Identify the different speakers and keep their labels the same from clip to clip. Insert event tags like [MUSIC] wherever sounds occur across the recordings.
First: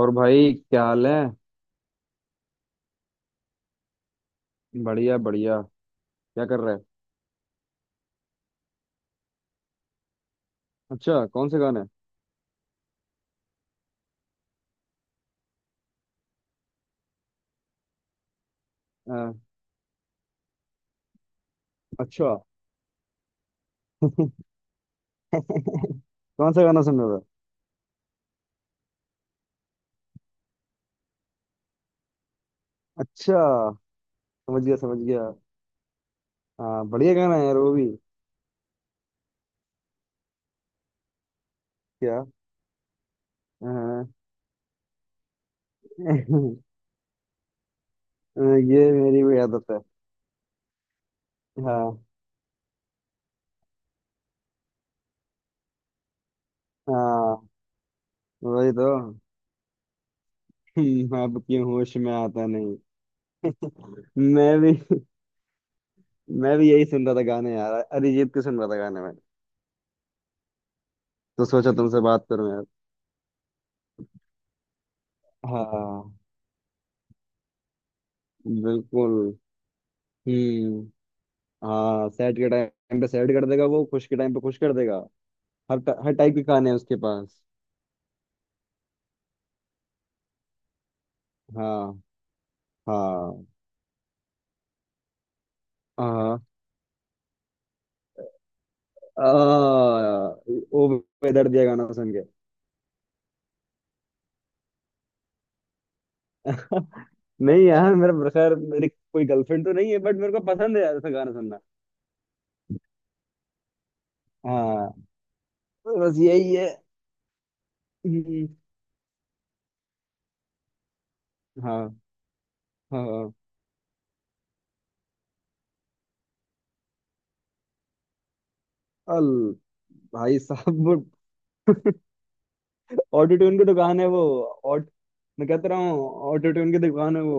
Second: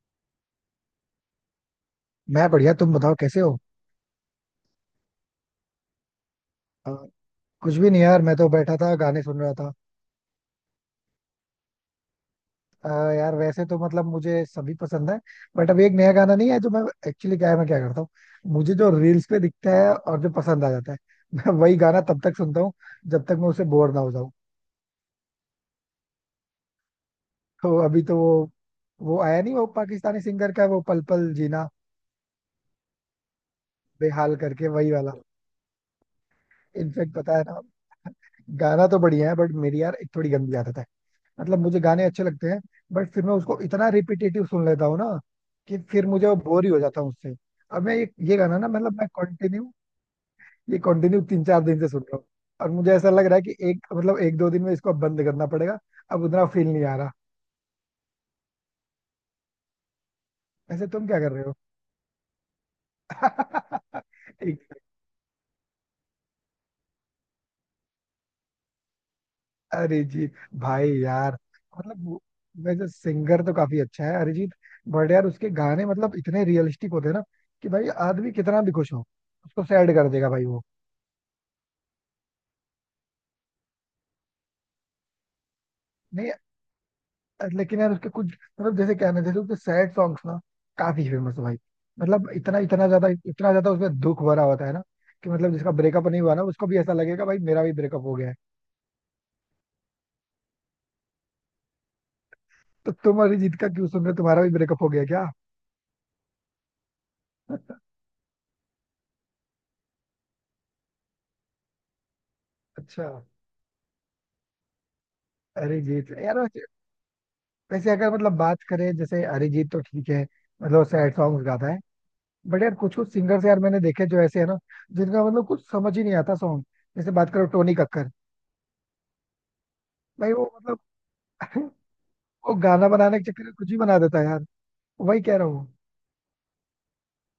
Speaker 1: और भाई, क्या हाल है।
Speaker 2: मैं बढ़िया। तुम बताओ कैसे हो।
Speaker 1: बढ़िया बढ़िया। क्या कर रहे हैं?
Speaker 2: अ, कुछ भी नहीं यार, मैं तो बैठा था गाने सुन रहा था।
Speaker 1: अच्छा, कौन से गाने?
Speaker 2: यार वैसे तो मतलब मुझे सभी पसंद है। बट अभी एक नया गाना नहीं है जो मैं एक्चुअली क्या है, मैं क्या करता हूँ। मुझे जो रील्स
Speaker 1: अ,
Speaker 2: पे दिखता है और जो पसंद आ जाता है [LAUGHS] मैं वही गाना तब
Speaker 1: अच्छा।
Speaker 2: तक सुनता हूँ जब तक मैं उससे बोर ना हो जाऊँ।
Speaker 1: [LAUGHS] कौन सा गाना सुन रहे हो?
Speaker 2: तो अभी तो वो आया नहीं, वो पाकिस्तानी सिंगर का वो पल पल जीना
Speaker 1: अच्छा
Speaker 2: बेहाल
Speaker 1: समझ
Speaker 2: करके,
Speaker 1: गया
Speaker 2: वही
Speaker 1: समझ
Speaker 2: वाला।
Speaker 1: गया। हाँ,
Speaker 2: इनफेक्ट
Speaker 1: बढ़िया गाना
Speaker 2: पता है
Speaker 1: है यार
Speaker 2: ना,
Speaker 1: वो भी।
Speaker 2: गाना तो बढ़िया है बट मेरी यार एक थोड़ी गंदी आदत है। मतलब मुझे गाने अच्छे
Speaker 1: क्या?
Speaker 2: लगते हैं बट फिर मैं उसको
Speaker 1: अ,
Speaker 2: इतना रिपीटेटिव सुन लेता हूँ ना कि फिर मुझे वो
Speaker 1: [LAUGHS]
Speaker 2: बोर ही हो जाता हूँ उससे। अब मैं ये गाना ना
Speaker 1: ये
Speaker 2: मतलब मैं
Speaker 1: मेरी भी आदत
Speaker 2: कंटिन्यू
Speaker 1: है।
Speaker 2: ये कंटिन्यू 3 4 दिन से सुन
Speaker 1: हाँ।
Speaker 2: रहा हूँ। और मुझे ऐसा लग रहा है कि एक मतलब एक दो दिन में इसको अब बंद करना पड़ेगा। अब उतना फील नहीं आ रहा।
Speaker 1: हाँ वही तो। [LAUGHS]
Speaker 2: ऐसे तुम क्या कर
Speaker 1: अब
Speaker 2: रहे हो।
Speaker 1: क्यों होश में आता नहीं।
Speaker 2: [LAUGHS]
Speaker 1: मैं
Speaker 2: एक-
Speaker 1: भी मैं भी यही सुन रहा था गाने यार, अरिजीत के सुन रहा था गाने में।
Speaker 2: अरिजीत, भाई यार।
Speaker 1: तो सोचा तुमसे
Speaker 2: मतलब वो-
Speaker 1: बात करूं यार।
Speaker 2: वैसे सिंगर तो काफी अच्छा है अरिजीत। बट यार उसके गाने मतलब
Speaker 1: हाँ।
Speaker 2: इतने रियलिस्टिक होते हैं ना कि भाई आदमी कितना भी खुश हो,
Speaker 1: बिल्कुल।
Speaker 2: उसको सैड कर देगा भाई वो।
Speaker 1: हम्म। हाँ सैड के टाइम पे सैड कर देगा, वो खुश के टाइम पे खुश कर देगा। हर
Speaker 2: नहीं,
Speaker 1: टाइप के गाने हैं उसके पास।
Speaker 2: लेकिन यार उसके कुछ मतलब जैसे क्या है ना, जैसे उसके सैड सॉन्ग्स ना काफी फेमस है भाई।
Speaker 1: हाँ।
Speaker 2: मतलब इतना
Speaker 1: हाँ।
Speaker 2: इतना ज्यादा उसमें दुख भरा होता है ना कि मतलब जिसका ब्रेकअप नहीं हुआ
Speaker 1: हाँ।
Speaker 2: ना उसको भी ऐसा लगेगा भाई मेरा भी ब्रेकअप हो गया है।
Speaker 1: आ, ओ बेदर्द दिया गाना सुन के।
Speaker 2: तो तुम अरिजीत का क्यों सुन रहे हो, तुम्हारा भी ब्रेकअप हो गया क्या?
Speaker 1: [LAUGHS] नहीं
Speaker 2: [LAUGHS]
Speaker 1: यार, मेरा खैर मेरी कोई गर्लफ्रेंड तो नहीं है, बट मेरे को पसंद है यार ऐसा गाना सुनना।
Speaker 2: अच्छा।
Speaker 1: हाँ।
Speaker 2: अरिजीत
Speaker 1: बस
Speaker 2: यार
Speaker 1: यही है।
Speaker 2: वैसे वैसे अगर मतलब
Speaker 1: हम्म।
Speaker 2: बात करें जैसे अरिजीत तो ठीक है। मतलब सैड सॉन्ग गाता है।
Speaker 1: हाँ
Speaker 2: बट यार कुछ
Speaker 1: हाँ
Speaker 2: कुछ
Speaker 1: हाँ।
Speaker 2: सिंगर्स यार मैंने देखे जो ऐसे है ना, जिनका मतलब कुछ समझ ही नहीं आता सॉन्ग। जैसे बात करो टोनी कक्कर,
Speaker 1: अल
Speaker 2: भाई
Speaker 1: भाई
Speaker 2: वो मतलब
Speaker 1: साहब। [LAUGHS]
Speaker 2: [LAUGHS] वो गाना बनाने के
Speaker 1: ऑटो
Speaker 2: चक्कर में
Speaker 1: ट्यून की
Speaker 2: कुछ भी बना
Speaker 1: दुकान है
Speaker 2: देता
Speaker 1: वो।
Speaker 2: है यार।
Speaker 1: ऑट
Speaker 2: वही कह रहा
Speaker 1: मैं
Speaker 2: हूँ।
Speaker 1: कहता रहा हूँ ऑटो ट्यून की दुकान है वो।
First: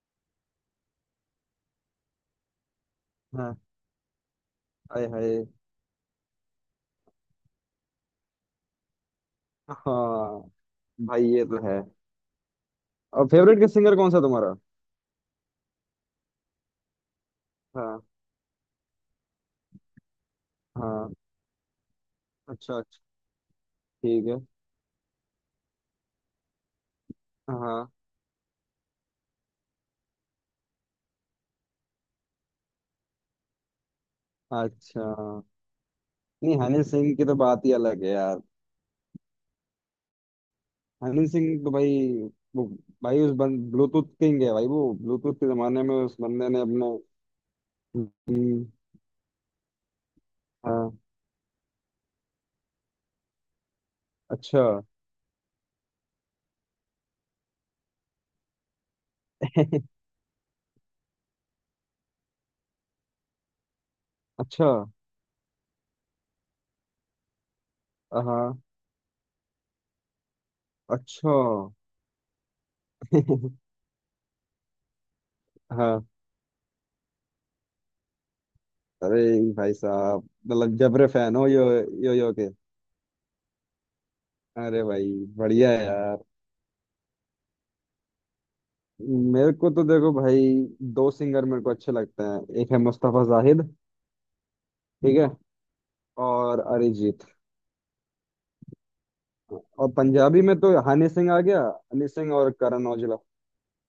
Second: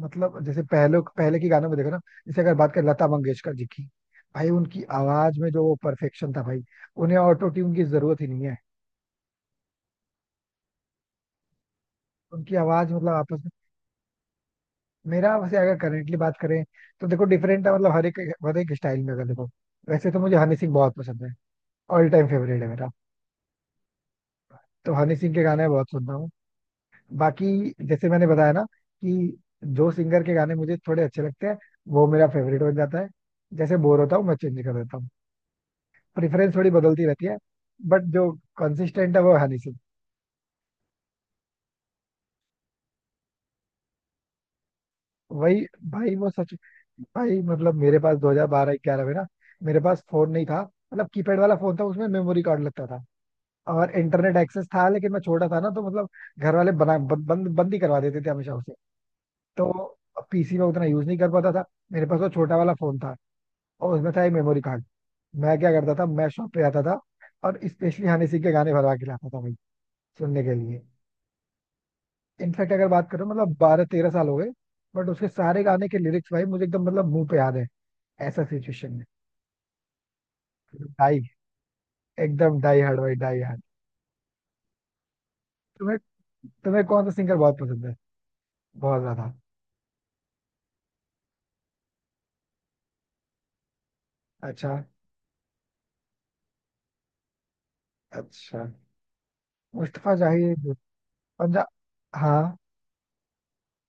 Speaker 2: मतलब जैसे पहले पहले के गानों में देखो ना, जैसे अगर बात करें लता मंगेशकर
Speaker 1: हाँ।
Speaker 2: जी की, भाई उनकी
Speaker 1: हाय
Speaker 2: आवाज
Speaker 1: हाय।
Speaker 2: में जो वो परफेक्शन था भाई, उन्हें ऑटो ट्यून की जरूरत ही नहीं है।
Speaker 1: हाँ, भाई ये तो है।
Speaker 2: उनकी आवाज मतलब
Speaker 1: और
Speaker 2: आपस में
Speaker 1: फेवरेट किस सिंगर कौन सा तुम्हारा?
Speaker 2: मेरा वैसे अगर करेंटली बात करें तो देखो डिफरेंट है मतलब
Speaker 1: हाँ।
Speaker 2: हर एक स्टाइल में अगर देखो, वैसे तो मुझे हनी सिंह बहुत
Speaker 1: हाँ।
Speaker 2: पसंद है। ऑल टाइम
Speaker 1: अच्छा
Speaker 2: फेवरेट है मेरा।
Speaker 1: अच्छा, ठीक है।
Speaker 2: तो हनी सिंह के गाने बहुत सुनता हूँ। बाकी
Speaker 1: हाँ।
Speaker 2: जैसे मैंने बताया ना कि जो सिंगर के गाने मुझे थोड़े अच्छे लगते हैं वो मेरा फेवरेट बन जाता है। जैसे बोर होता हूँ मैं चेंज कर देता
Speaker 1: अच्छा।
Speaker 2: हूँ। प्रेफरेंस
Speaker 1: नहीं,
Speaker 2: थोड़ी
Speaker 1: हनी
Speaker 2: बदलती
Speaker 1: सिंह की
Speaker 2: रहती
Speaker 1: तो
Speaker 2: है।
Speaker 1: बात ही अलग
Speaker 2: बट
Speaker 1: है
Speaker 2: जो
Speaker 1: यार।
Speaker 2: कंसिस्टेंट है वो हनी सिंह।
Speaker 1: हनी सिंह तो भाई, वो, भाई उस बंद ब्लूटूथ किंग है भाई, वो ब्लूटूथ के
Speaker 2: वही
Speaker 1: जमाने में
Speaker 2: भाई
Speaker 1: उस
Speaker 2: वो
Speaker 1: बंदे
Speaker 2: सच।
Speaker 1: ने अपने।
Speaker 2: भाई मतलब मेरे पास
Speaker 1: हम्म।
Speaker 2: 2012 11 में ना मेरे पास फोन नहीं था।
Speaker 1: हाँ।
Speaker 2: मतलब कीपैड वाला फोन था, उसमें मेमोरी कार्ड लगता था और इंटरनेट
Speaker 1: अच्छा।
Speaker 2: एक्सेस था, लेकिन मैं छोटा था ना तो मतलब घर वाले बना बंद बंद बंद ही करवा देते थे हमेशा उसे। तो
Speaker 1: [LAUGHS]
Speaker 2: पीसी में उतना यूज नहीं कर पाता था। मेरे पास वो छोटा वाला फोन था और उसमें था एक मेमोरी
Speaker 1: अच्छा।
Speaker 2: कार्ड। मैं क्या करता था, मैं शॉप पे आता था और स्पेशली हनी सिंह के
Speaker 1: हाँ।
Speaker 2: गाने भरवा के लाता था भाई सुनने के लिए।
Speaker 1: अच्छा।
Speaker 2: इनफैक्ट अगर बात करो मतलब
Speaker 1: [LAUGHS]
Speaker 2: 12 13 साल हो गए बट उसके सारे गाने के
Speaker 1: हाँ।
Speaker 2: लिरिक्स भाई मुझे एकदम मतलब मुंह पे याद है ऐसा सिचुएशन में।
Speaker 1: अरे भाई साहब, मतलब जबरे
Speaker 2: डाई
Speaker 1: फैन हो यो यो यो के।
Speaker 2: एकदम डाई हार्ड भाई, डाई हार्ड।
Speaker 1: अरे भाई बढ़िया है
Speaker 2: तुम्हें
Speaker 1: यार।
Speaker 2: तुम्हें कौन सा सिंगर बहुत पसंद है, बहुत ज्यादा?
Speaker 1: मेरे को तो देखो भाई, दो सिंगर मेरे को अच्छे लगते हैं, एक है मुस्तफा जाहिद।
Speaker 2: अच्छा
Speaker 1: ठीक है। और अरिजीत।
Speaker 2: अच्छा।
Speaker 1: और
Speaker 2: मुस्तफा
Speaker 1: पंजाबी में
Speaker 2: जाहिर,
Speaker 1: तो हनी सिंह आ गया।
Speaker 2: पंजाब।
Speaker 1: हनी सिंह
Speaker 2: हाँ,
Speaker 1: और करण औजला।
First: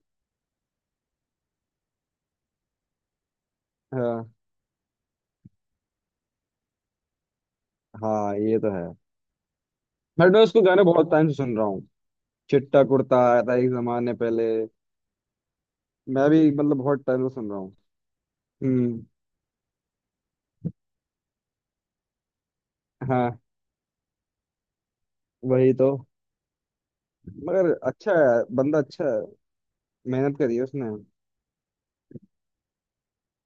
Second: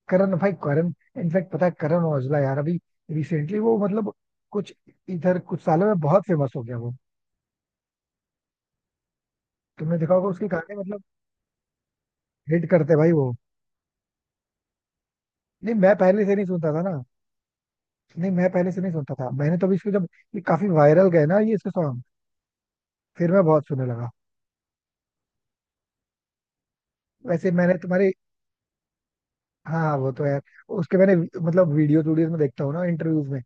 Speaker 2: करण भाई करण। इनफैक्ट पता है करण औजला यार अभी रिसेंटली वो मतलब
Speaker 1: हाँ।
Speaker 2: कुछ इधर कुछ सालों में बहुत फेमस हो गया वो।
Speaker 1: हाँ ये तो है।
Speaker 2: तुमने देखा होगा
Speaker 1: बट मैं
Speaker 2: उसके
Speaker 1: उसको
Speaker 2: गाने
Speaker 1: गाने
Speaker 2: मतलब
Speaker 1: बहुत टाइम से सुन रहा हूँ।
Speaker 2: हिट
Speaker 1: चिट्टा
Speaker 2: करते भाई
Speaker 1: कुर्ता
Speaker 2: वो।
Speaker 1: आया था एक जमाने पहले।
Speaker 2: नहीं मैं पहले
Speaker 1: मैं
Speaker 2: से नहीं
Speaker 1: भी
Speaker 2: सुनता
Speaker 1: मतलब
Speaker 2: था ना।
Speaker 1: बहुत टाइम से सुन रहा हूँ।
Speaker 2: नहीं मैं पहले से नहीं
Speaker 1: हम्म।
Speaker 2: सुनता था, मैंने तो अभी इसको जब ये काफी वायरल गए ना ये इसके सॉन्ग, फिर
Speaker 1: हाँ
Speaker 2: मैं बहुत सुनने लगा।
Speaker 1: वही तो।
Speaker 2: वैसे
Speaker 1: मगर
Speaker 2: मैंने तुम्हारे
Speaker 1: अच्छा है, बंदा अच्छा है।
Speaker 2: हाँ, वो तो
Speaker 1: मेहनत
Speaker 2: है।
Speaker 1: करी है उसने।
Speaker 2: उसके मैंने मतलब वीडियोस वीडियोस में देखता हूँ ना इंटरव्यूज में,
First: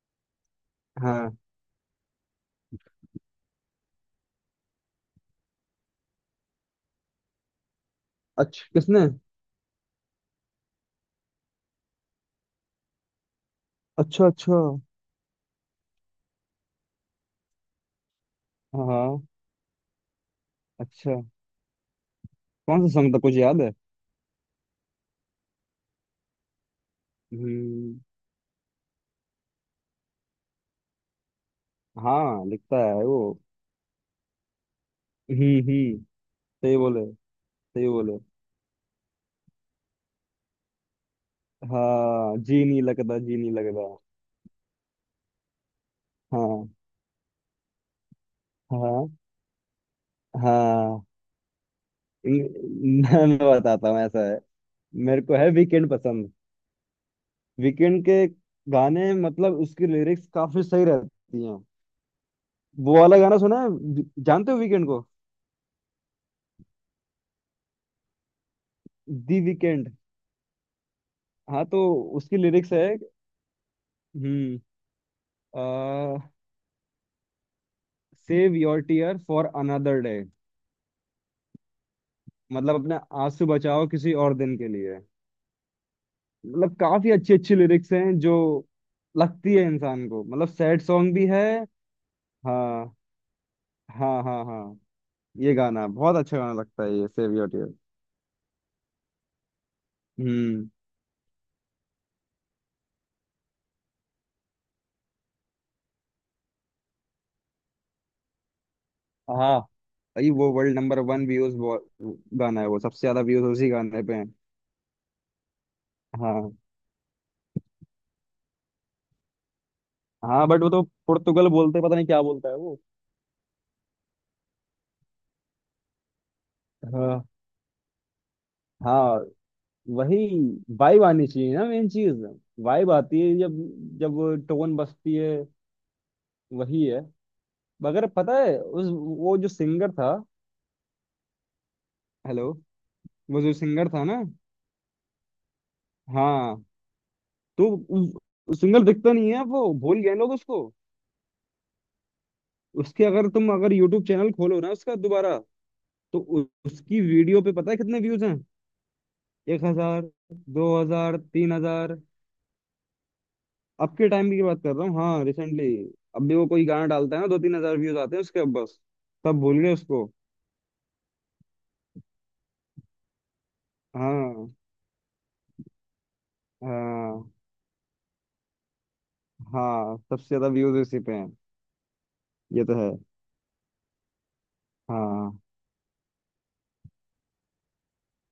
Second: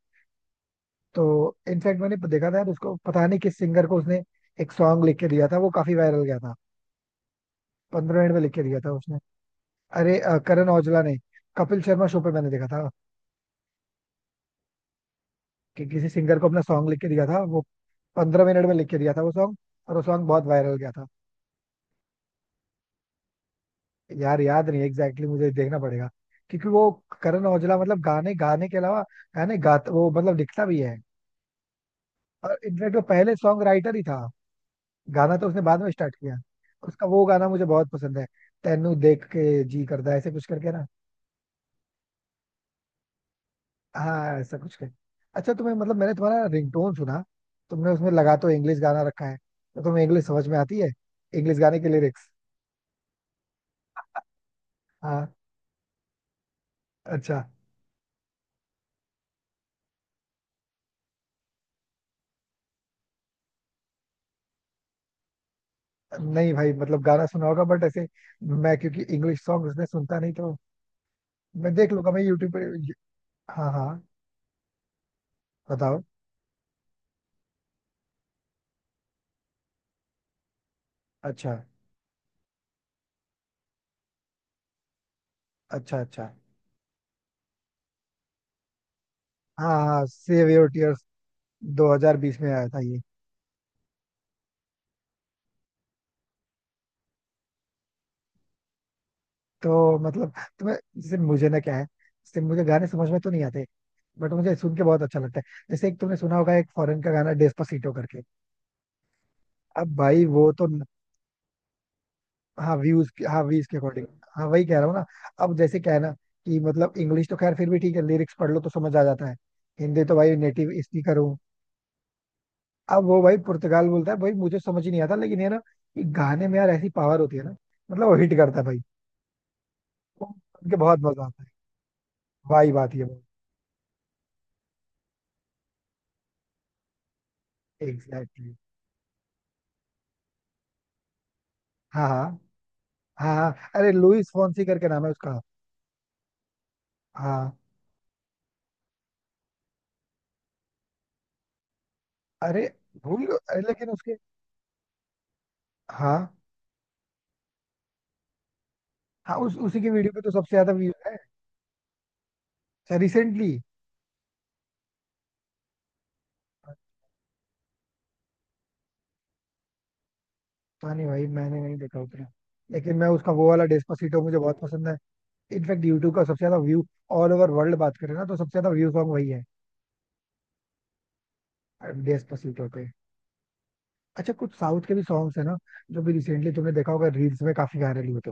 Speaker 2: तो
Speaker 1: हाँ।
Speaker 2: इनफैक्ट मैंने देखा था यार उसको पता नहीं किस सिंगर को उसने एक सॉन्ग लिख के दिया था वो काफी वायरल गया था। 15 मिनट में लिख के
Speaker 1: अच्छा
Speaker 2: दिया था
Speaker 1: किसने?
Speaker 2: उसने। अरे करण औजला ने कपिल शर्मा शो पे मैंने देखा था
Speaker 1: अच्छा अच्छा।
Speaker 2: कि किसी सिंगर को अपना सॉन्ग लिख के दिया था वो। 15 मिनट में लिख के दिया
Speaker 1: हाँ।
Speaker 2: था वो सॉन्ग, और वो सॉन्ग बहुत वायरल गया था।
Speaker 1: अच्छा कौन सा सॉन्ग था, कुछ याद है?
Speaker 2: यार याद नहीं एग्जैक्टली exactly मुझे देखना पड़ेगा, क्योंकि वो करण औजला
Speaker 1: हम्म।
Speaker 2: मतलब गाने गाने के अलावा, गाने गाता वो मतलब लिखता भी है।
Speaker 1: हाँ
Speaker 2: और
Speaker 1: लिखता है
Speaker 2: इनफैक्ट वो
Speaker 1: वो।
Speaker 2: पहले सॉन्ग राइटर ही था। गाना तो उसने बाद में
Speaker 1: हम्म।
Speaker 2: स्टार्ट किया।
Speaker 1: सही बोले।
Speaker 2: उसका वो गाना मुझे
Speaker 1: सही
Speaker 2: बहुत
Speaker 1: बोले।
Speaker 2: पसंद है, तेनू देख के जी करदा ऐसे कुछ करके ना,
Speaker 1: हाँ जी नहीं लगता, जी नहीं लगता।
Speaker 2: हाँ ऐसा कुछ कर। अच्छा, तुम्हें मतलब मैंने तुम्हारा
Speaker 1: हाँ
Speaker 2: रिंगटोन सुना, तुमने उसमें लगा तो इंग्लिश गाना
Speaker 1: हाँ
Speaker 2: रखा है, तो तुम्हें इंग्लिश समझ में आती है,
Speaker 1: हाँ।
Speaker 2: इंग्लिश गाने के लिरिक्स?
Speaker 1: मैं बताता हूँ ऐसा है। मेरे
Speaker 2: हाँ,
Speaker 1: को है वीकेंड पसंद।
Speaker 2: अच्छा।
Speaker 1: वीकेंड के गाने मतलब उसकी लिरिक्स काफी सही रहती हैं। वो वाला गाना सुना है, जानते हो वीकेंड को?
Speaker 2: नहीं भाई मतलब गाना सुना होगा बट ऐसे, मैं क्योंकि
Speaker 1: दी
Speaker 2: इंग्लिश सॉन्ग उसने
Speaker 1: वीकेंड।
Speaker 2: सुनता नहीं तो,
Speaker 1: हाँ
Speaker 2: मैं
Speaker 1: तो
Speaker 2: देख लूंगा मैं
Speaker 1: उसकी
Speaker 2: यूट्यूब पे।
Speaker 1: लिरिक्स है।
Speaker 2: हाँ हाँ,
Speaker 1: हम्म।
Speaker 2: बताओ।
Speaker 1: Save your tear for another day.
Speaker 2: अच्छा,
Speaker 1: मतलब अपने आंसू बचाओ किसी और दिन के लिए।
Speaker 2: अच्छा अच्छा।
Speaker 1: मतलब काफी अच्छी अच्छी लिरिक्स हैं जो लगती है
Speaker 2: हाँ हाँ,
Speaker 1: इंसान को, मतलब
Speaker 2: save your
Speaker 1: sad
Speaker 2: tears.
Speaker 1: Song भी है।
Speaker 2: 2020 में आया था
Speaker 1: हाँ
Speaker 2: ये।
Speaker 1: हाँ हाँ हाँ। ये गाना बहुत अच्छा गाना लगता है ये सेव योर टीयर।
Speaker 2: तो मतलब
Speaker 1: हम्म।
Speaker 2: तुम्हें जैसे मुझे ना क्या है, जैसे मुझे गाने समझ में तो नहीं आते बट मुझे सुन के बहुत अच्छा लगता है। जैसे एक तुमने सुना होगा एक फॉरेन का गाना डेस्पासीटो करके।
Speaker 1: हाँ
Speaker 2: अब भाई
Speaker 1: भाई,
Speaker 2: वो
Speaker 1: वो
Speaker 2: तो
Speaker 1: वर्ल्ड नंबर 1 व्यूज गाना है
Speaker 2: हाँ
Speaker 1: वो, सबसे
Speaker 2: व्यूज,
Speaker 1: ज्यादा
Speaker 2: हाँ
Speaker 1: व्यूज
Speaker 2: व्यूज
Speaker 1: उसी
Speaker 2: के
Speaker 1: गाने
Speaker 2: अकॉर्डिंग।
Speaker 1: पे हैं।
Speaker 2: हाँ वही कह रहा हूँ ना। अब जैसे क्या है ना
Speaker 1: हाँ
Speaker 2: कि मतलब इंग्लिश तो खैर फिर भी ठीक है लिरिक्स पढ़ लो तो समझ आ जाता है। हिंदी तो भाई
Speaker 1: हाँ। बट वो
Speaker 2: नेटिव
Speaker 1: तो
Speaker 2: स्पीकर हूँ।
Speaker 1: पुर्तगाल बोलते हैं, पता नहीं क्या बोलता है वो।
Speaker 2: अब वो भाई पुर्तगाल बोलता है भाई मुझे समझ ही नहीं आता, लेकिन ये ना कि गाने में यार ऐसी पावर
Speaker 1: हाँ
Speaker 2: होती है ना, मतलब वो हिट करता है भाई,
Speaker 1: हाँ वही।
Speaker 2: वो सुन के बहुत
Speaker 1: वाइब
Speaker 2: मजा
Speaker 1: आनी
Speaker 2: आता है।
Speaker 1: चाहिए ना, मेन चीज।
Speaker 2: वाही
Speaker 1: वाइब
Speaker 2: बात ये
Speaker 1: आती
Speaker 2: भाई,
Speaker 1: है जब जब टोन बजती है, वही है। मगर पता
Speaker 2: एग्जैक्टली।
Speaker 1: है उस, वो जो सिंगर था।
Speaker 2: हाँ हाँ
Speaker 1: हेलो।
Speaker 2: हाँ
Speaker 1: वो
Speaker 2: हाँ।
Speaker 1: जो सिंगर
Speaker 2: अरे
Speaker 1: था ना।
Speaker 2: लुइस फोंसी करके नाम है उसका।
Speaker 1: हाँ।
Speaker 2: हाँ।
Speaker 1: तो सिंगर दिखता नहीं है वो, भूल गए लोग उसको।
Speaker 2: अरे
Speaker 1: उसके अगर तुम
Speaker 2: अरे
Speaker 1: अगर
Speaker 2: लेकिन
Speaker 1: यूट्यूब
Speaker 2: उसके
Speaker 1: चैनल खोलो ना उसका दोबारा, तो
Speaker 2: हाँ
Speaker 1: उसकी वीडियो पे पता है कितने व्यूज हैं?
Speaker 2: हाँ, उस
Speaker 1: एक
Speaker 2: उसी के
Speaker 1: हजार
Speaker 2: वीडियो पे तो सबसे
Speaker 1: दो
Speaker 2: ज्यादा व्यूज है।
Speaker 1: हजार 3,000।
Speaker 2: अच्छा, रिसेंटली?
Speaker 1: अब के टाइम की बात कर रहा हूँ, हाँ रिसेंटली। अब भी वो कोई गाना डालता है ना 2-3 हजार व्यूज आते हैं उसके अब बस। सब भूल गए उसको।
Speaker 2: पता नहीं भाई मैंने नहीं देखा उतना, लेकिन मैं उसका वो वाला डेस्पासिटो मुझे
Speaker 1: हाँ
Speaker 2: बहुत पसंद है। इनफैक्ट यूट्यूब का सबसे ज्यादा व्यू,
Speaker 1: हाँ।
Speaker 2: ऑल ओवर वर्ल्ड बात करें ना तो सबसे ज्यादा व्यू सॉन्ग वही है,
Speaker 1: हाँ सबसे ज्यादा व्यूज इसी पे हैं। ये
Speaker 2: डेस्पासिटो
Speaker 1: तो
Speaker 2: पे।
Speaker 1: है।
Speaker 2: अच्छा, कुछ साउथ के भी सॉन्ग्स
Speaker 1: हाँ।
Speaker 2: है ना, जो भी रिसेंटली तुमने देखा होगा रील्स में काफी वायरल हुए थे,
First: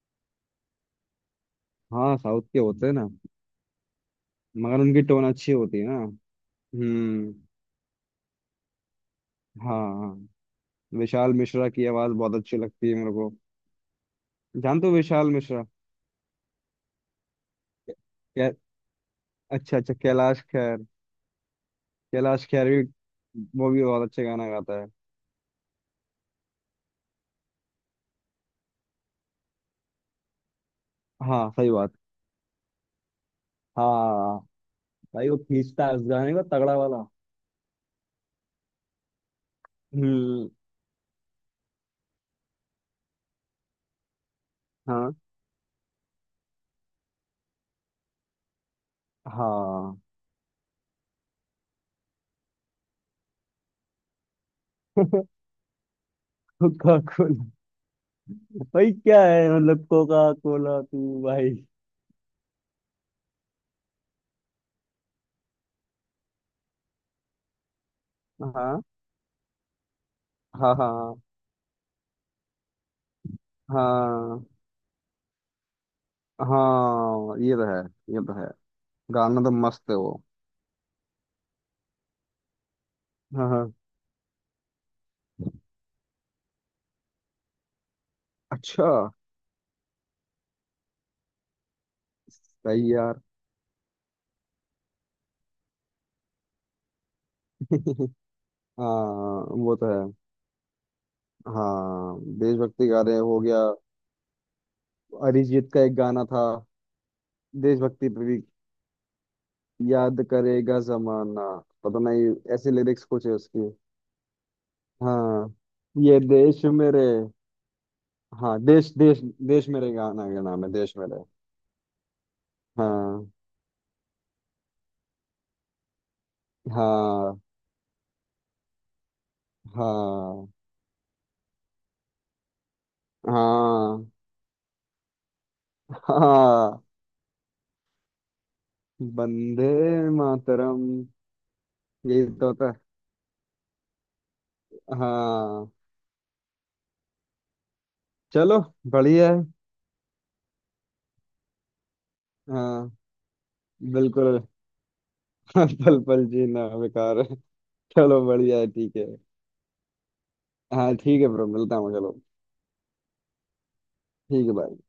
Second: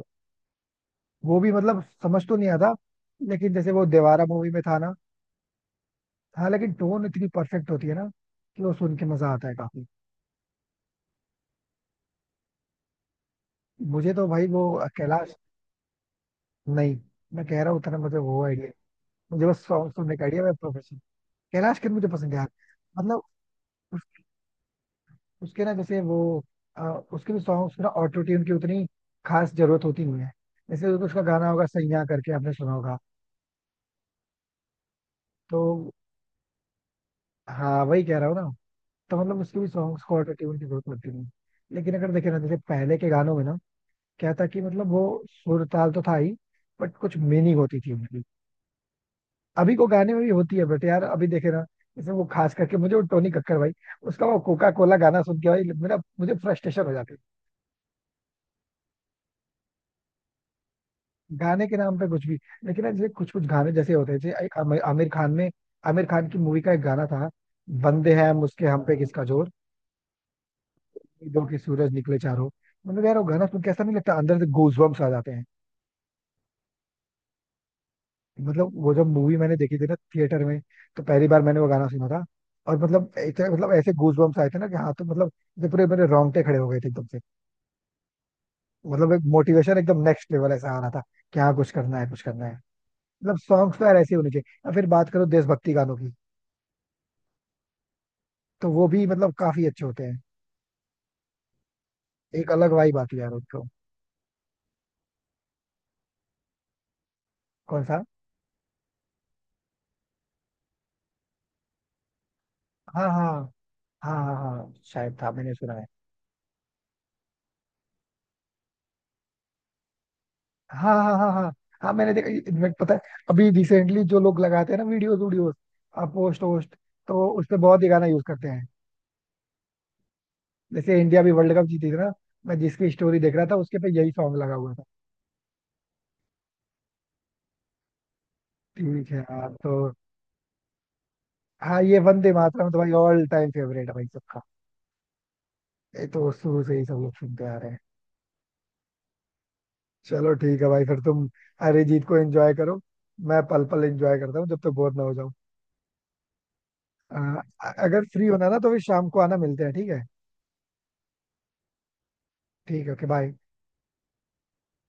Speaker 2: वो भी मतलब
Speaker 1: हाँ
Speaker 2: समझ तो
Speaker 1: साउथ
Speaker 2: नहीं
Speaker 1: के
Speaker 2: आता,
Speaker 1: होते हैं ना।
Speaker 2: लेकिन जैसे वो देवारा मूवी में था
Speaker 1: मगर
Speaker 2: ना,
Speaker 1: उनकी टोन अच्छी होती है ना।
Speaker 2: हाँ लेकिन टोन इतनी
Speaker 1: हम्म।
Speaker 2: परफेक्ट होती है ना कि वो सुन के मजा आता है
Speaker 1: हाँ
Speaker 2: काफी।
Speaker 1: हाँ। विशाल मिश्रा की आवाज बहुत अच्छी लगती है मेरे को।
Speaker 2: मुझे तो भाई वो
Speaker 1: जानते हो विशाल
Speaker 2: कैलाश
Speaker 1: मिश्रा?
Speaker 2: नहीं मैं कह रहा हूँ उतना मुझे वो
Speaker 1: क्या?
Speaker 2: आइडिया, मुझे बस
Speaker 1: अच्छा
Speaker 2: सॉन्ग
Speaker 1: अच्छा,
Speaker 2: सुनने का
Speaker 1: कैलाश
Speaker 2: आइडिया, मैं
Speaker 1: खेर।
Speaker 2: प्रोफेशन कैलाश खेर मुझे पसंद है
Speaker 1: कैलाश
Speaker 2: यार।
Speaker 1: खेर भी।
Speaker 2: मतलब
Speaker 1: वो भी
Speaker 2: उस,
Speaker 1: बहुत अच्छे गाना गाता है।
Speaker 2: उसके ना जैसे वो अ, उसके भी सॉन्ग्स ना ऑटो ट्यून की उतनी खास जरूरत होती नहीं है। जैसे उसका गाना
Speaker 1: हाँ
Speaker 2: होगा
Speaker 1: सही बात।
Speaker 2: सैया करके आपने सुना होगा,
Speaker 1: हाँ भाई वो खींचता
Speaker 2: तो
Speaker 1: है उस गाने को तगड़ा वाला।
Speaker 2: हाँ वही कह रहा हूँ ना। तो मतलब उसके भी सॉन्ग्स को ऑटो
Speaker 1: हम्म।
Speaker 2: ट्यून की जरूरत लगती नहीं। लेकिन अगर देखे ना जैसे पहले के गानों में ना, क्या था कि मतलब वो
Speaker 1: हाँ
Speaker 2: सुर ताल तो था ही बट कुछ मीनिंग होती थी उनकी। अभी को
Speaker 1: हाँ।
Speaker 2: गाने में भी होती है बट यार अभी देखे ना, जैसे वो खास करके मुझे वो टोनी कक्कर भाई, उसका वो कोका कोला गाना सुन
Speaker 1: [LAUGHS]
Speaker 2: के भाई मेरा मुझे फ्रस्ट्रेशन हो
Speaker 1: कोका
Speaker 2: जाती है।
Speaker 1: कोला। भाई क्या है, मतलब कोका कोला तू भाई।
Speaker 2: गाने के नाम पे कुछ भी। लेकिन ना जैसे कुछ कुछ गाने जैसे होते हैं, जैसे एक आमिर आमिर खान में आमिर खान की मूवी का एक गाना था, बंदे हैं हम उसके
Speaker 1: हाँ
Speaker 2: हम पे किसका जोर,
Speaker 1: हाँ हाँ
Speaker 2: दो के सूरज निकले चारों। मतलब यार वो गाना सुन के ऐसा नहीं लगता, अंदर से
Speaker 1: हाँ।
Speaker 2: गूजबम्स आ जाते हैं।
Speaker 1: हाँ ये तो है। ये तो है।
Speaker 2: मतलब वो जब मूवी
Speaker 1: गाना तो
Speaker 2: मैंने देखी थी
Speaker 1: मस्त
Speaker 2: ना
Speaker 1: है वो।
Speaker 2: थिएटर में, तो पहली बार मैंने वो गाना सुना था और
Speaker 1: हाँ
Speaker 2: मतलब
Speaker 1: हाँ।
Speaker 2: ऐसे गूजबम्स आए थे ना कि हाँ तो मतलब जब पूरे मेरे रोंगटे खड़े हो गए थे एकदम से।
Speaker 1: अच्छा।
Speaker 2: मतलब एक मोटिवेशन एकदम नेक्स्ट लेवल ऐसा आ रहा था, कि हाँ कुछ करना है कुछ करना है।
Speaker 1: सही यार।
Speaker 2: मतलब सॉन्ग्स तो यार ऐसे ही होने चाहिए, और फिर बात करो देशभक्ति गानों की,
Speaker 1: [LAUGHS]
Speaker 2: तो
Speaker 1: हाँ
Speaker 2: वो भी मतलब काफी
Speaker 1: वो
Speaker 2: अच्छे
Speaker 1: तो
Speaker 2: होते
Speaker 1: है।
Speaker 2: हैं।
Speaker 1: हाँ
Speaker 2: एक अलग
Speaker 1: देशभक्ति
Speaker 2: वाइब आती
Speaker 1: गाने
Speaker 2: है यार
Speaker 1: हो गया।
Speaker 2: उनको।
Speaker 1: अरिजीत का एक गाना था
Speaker 2: कौन सा?
Speaker 1: देशभक्ति पे भी। याद करेगा जमाना, पता नहीं ऐसे लिरिक्स
Speaker 2: हाँ
Speaker 1: कुछ
Speaker 2: हाँ
Speaker 1: है उसकी।
Speaker 2: हाँ हाँ, हाँ शायद था
Speaker 1: हाँ।
Speaker 2: मैंने सुना है।
Speaker 1: ये देश मेरे। हाँ, देश देश, देश मेरे गाना का नाम है,
Speaker 2: हाँ
Speaker 1: देश
Speaker 2: हाँ
Speaker 1: मेरे।
Speaker 2: हाँ हाँ। हाँ मैंने देखा इनफैक्ट पता है,
Speaker 1: हाँ
Speaker 2: अभी रिसेंटली जो लोग लगाते हैं ना वीडियोस वीडियोस पोस्ट वोस्ट, तो
Speaker 1: हाँ
Speaker 2: उस पे बहुत ही गाना यूज करते हैं।
Speaker 1: हाँ
Speaker 2: जैसे इंडिया भी वर्ल्ड कप जीती थी ना, मैं जिसकी स्टोरी देख रहा था उसके पे
Speaker 1: हाँ
Speaker 2: यही सॉन्ग लगा हुआ था।
Speaker 1: हाँ।
Speaker 2: ठीक है यार तो
Speaker 1: बंदे मातरम।
Speaker 2: हाँ, ये
Speaker 1: यही
Speaker 2: वंदे
Speaker 1: तो होता
Speaker 2: मातरम तो
Speaker 1: है।
Speaker 2: भाई ऑल टाइम फेवरेट है भाई सबका।
Speaker 1: हाँ।
Speaker 2: ये तो शुरू से ही सब लोग सुनते आ रहे हैं।
Speaker 1: चलो बढ़िया है।
Speaker 2: चलो ठीक है भाई, फिर तुम अरिजीत को एंजॉय करो,
Speaker 1: हाँ
Speaker 2: मैं पल पल एंजॉय
Speaker 1: बिल्कुल।
Speaker 2: करता हूँ जब तक बोर ना हो जाऊँ।
Speaker 1: हाँ, पल पल जीना बेकार है।
Speaker 2: अगर
Speaker 1: चलो
Speaker 2: फ्री होना
Speaker 1: बढ़िया
Speaker 2: ना
Speaker 1: है,
Speaker 2: तो फिर
Speaker 1: ठीक है।
Speaker 2: शाम को आना, मिलते हैं ठीक है।
Speaker 1: हाँ ठीक है ब्रो, मिलता हूँ, चलो।
Speaker 2: ठीक है, ओके बाय।
Speaker 1: ठीक है bye।